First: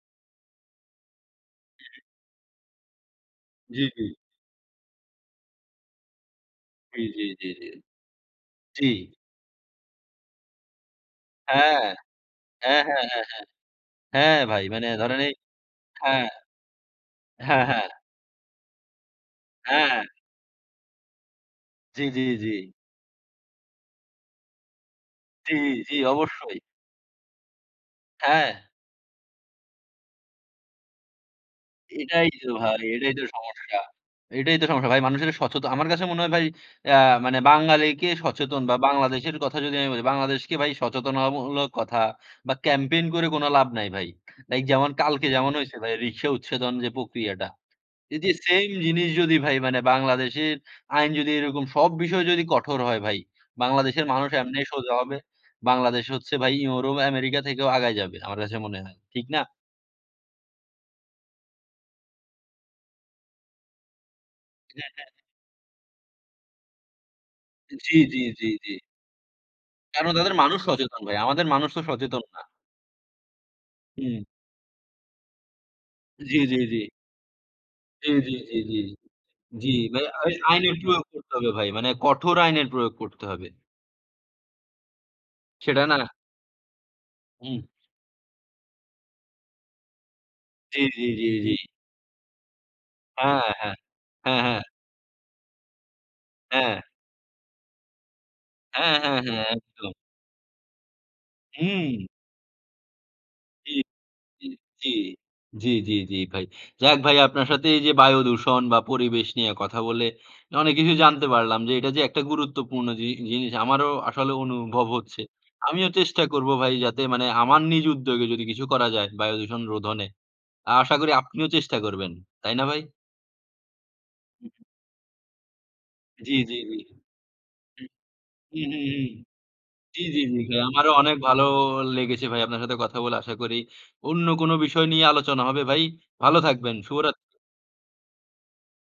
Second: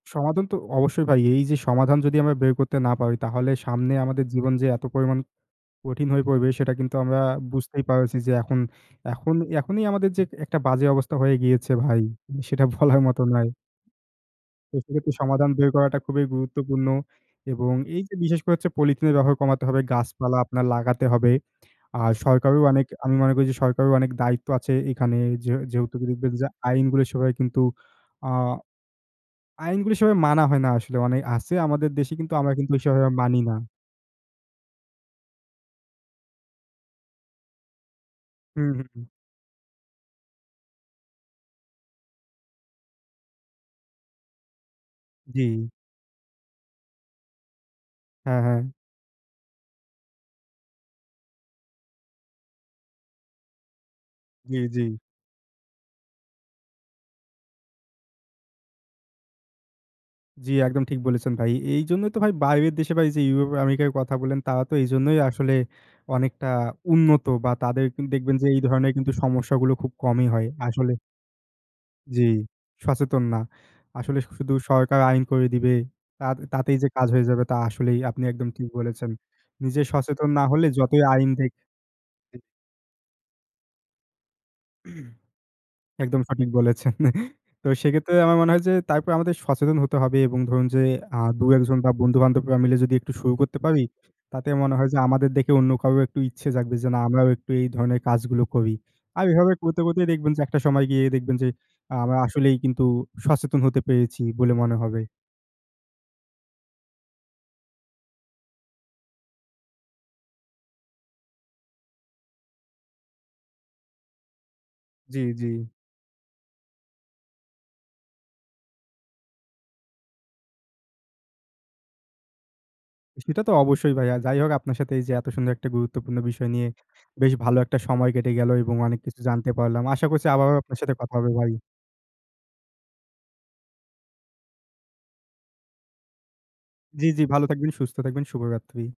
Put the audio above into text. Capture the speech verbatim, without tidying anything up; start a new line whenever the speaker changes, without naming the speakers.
সমাধান তো অবশ্যই ভাই। এই যে
হুম,
সমাধান
হুম।
যদি আমরা বের করতে না পারি তাহলে
জি,
সামনে
জি।
আমাদের জীবন যে এত পরিমাণ কঠিন হয়ে পড়বে সেটা কিন্তু
জি,
আমরা
জি, জি, জি,
বুঝতেই পারছি যে এখন
জি।
এখন এখনই আমাদের যে একটা বাজে অবস্থা হয়ে গিয়েছে
হ্যাঁ,
ভাই। সেটা
হ্যাঁ, হ্যাঁ,
বলার
হ্যাঁ, হ্যাঁ,
মতো নয়।
হ্যাঁ ভাই
তো
মানে
সেক্ষেত্রে
ধরেন এই
সমাধান বের করাটা
হ্যাঁ,
খুবই গুরুত্বপূর্ণ
হ্যাঁ,
এবং
হ্যাঁ।
এই যে বিশেষ করে হচ্ছে পলিথিনের ব্যবহার কমাতে হবে,
হ্যাঁ।
গাছপালা আপনার লাগাতে হবে।
জি,
আর
জি, জি।
সরকারেরও অনেক আমি মনে করি যে সরকারেরও অনেক দায়িত্ব আছে এখানে যে
জি,
যে
জি
যেহেতু
অবশ্যই।
আইনগুলি সবাই কিন্তু আ
হ্যাঁ।
আইনগুলি সেভাবে মানা হয় না আসলে মানে আছে আমাদের দেশে
এটাই
কিন্তু
তো
আমরা কিন্তু
ভাই,
সেভাবে
এটাই তো
মানি না।
সমস্যা, এটাই তো সমস্যা ভাই মানুষের সচেতন। আমার কাছে মনে হয় ভাই আ মানে বাঙালিকে সচেতন
হুম,
বা
হুম।
বাংলাদেশের কথা যদি আমি বলি, বাংলাদেশকে ভাই সচেতনতামূলক কথা বা ক্যাম্পেইন করে কোন লাভ নাই ভাই। লাইক যেমন কালকে যেমন
জি।
হইছে ভাই রিক্শা উচ্ছেদন যে প্রক্রিয়াটা। এই যে
হ্যাঁ, হ্যাঁ।
সেম জিনিস যদি ভাই মানে বাংলাদেশের আইন যদি এরকম সব বিষয় যদি কঠোর হয় ভাই, বাংলাদেশের মানুষ
জি,
এমনি
জি।
সোজা হবে। বাংলাদেশ হচ্ছে ভাই ইউরোপ আমেরিকা থেকেও আগায় যাবে। আমার কাছে মনে হয় ঠিক না?
জি, একদম ঠিক বলেছেন ভাই। এইজন্যই তো ভাই বাইরের দেশে ভাই এই যে ইউরোপ আমেরিকার কথা বললেন তারা তো
হ্যাঁ, হ্যাঁ।
এইজন্যই আসলে অনেকটা উন্নত, বা তাদের
জি,
কিন্তু
জি,
দেখবেন
জি,
যে এই
জি।
ধরনের কিন্তু সমস্যা গুলো খুব
কেন?
কমই
তাদের
হয়
মানুষ
আসলে।
সচেতন ভাই, আমাদের মানুষ তো
জি,
সচেতন না।
সচেতন না। আসলে
হুম।
শুধু সরকার আইন করে দিবে। তা
জি, জি, জি।
তাতেই যে কাজ হয়ে যাবে তা আসলেই
জি,
আপনি
জি,
একদম
জি,
ঠিক
জি,
বলেছেন।
জি
নিজে
ভাই
সচেতন
আইন
না হলে
আইনের
যতই
প্রয়োগ
আইন
করতে হবে
দিক
ভাই, মানে কঠোর
জি।
আইনের প্রয়োগ করতে হবে। সেটা না।
একদম সঠিক বলেছেন।
হুম।
তো সেক্ষেত্রে আমার মনে হয় যে তারপর আমাদের সচেতন হতে হবে এবং ধরুন
জি,
যে
জি,
আ
জি, জি,
দুই এক
জি।
জন বা বন্ধু বান্ধবরা মিলে যদি একটু শুরু
হ্যাঁ,
করতে
হ্যাঁ,
পারি,
হ্যাঁ,
তাতে
হ্যাঁ।
মনে হয় যে আমাদের দেখে অন্য কারও একটু ইচ্ছে থাকবে
হ্যাঁ।
যে না আমরাও একটু এই ধরনের কাজগুলো করি।
হ্যাঁ, হ্যাঁ,
আর
হ্যাঁ
এভাবে করতে
একদম।
করতেই দেখবেন যে একটা সময় গিয়ে দেখবেন যে আ
হুম।
আমরা আসলেই কিন্তু সচেতন
জি,
হতে পেরেছি
জি,
বলে মনে
জি,
হবে।
জি, জি, জি ভাই যাক ভাই আপনার সাথে এই যে বায়ুদূষণ বা পরিবেশ নিয়ে কথা বলে অনেক কিছু জানতে পারলাম, যে এটা যে একটা গুরুত্বপূর্ণ জি জিনিস আমারও আসলে অনুভব
জি,
হচ্ছে।
জি।
আমিও চেষ্টা করব ভাই যাতে মানে আমার নিজ উদ্যোগে যদি কিছু করা যায় বায়ুদূষণ রোধনে। আশা করি আপনিও চেষ্টা করবেন, তাই না ভাই?
সেটা তো অবশ্যই ভাই। আর যাই হোক আপনার সাথে এই যে এত সুন্দর একটা গুরুত্বপূর্ণ
জি,
বিষয়
জি,
নিয়ে
জি,
বেশ ভালো একটা
হুম,
সময় কেটে গেল
হুম,
এবং
হুম,
অনেক
হুম,
কিছু জানতে পারলাম।
জি,
আশা
জি,
করছি
জি,
আবারও
ভাই
আপনার
আমারও
সাথে কথা
অনেক
হবে
ভালো
ভাই।
লেগেছে ভাই। আপনার সাথে কথা বলে আশা করি অন্য কোন বিষয় নিয়ে আলোচনা হবে ভাই ভালো থাকবেন,
জি,
শুভরাত্রি।
জি ভালো থাকবেন, সুস্থ থাকবেন শুভরাত্রি।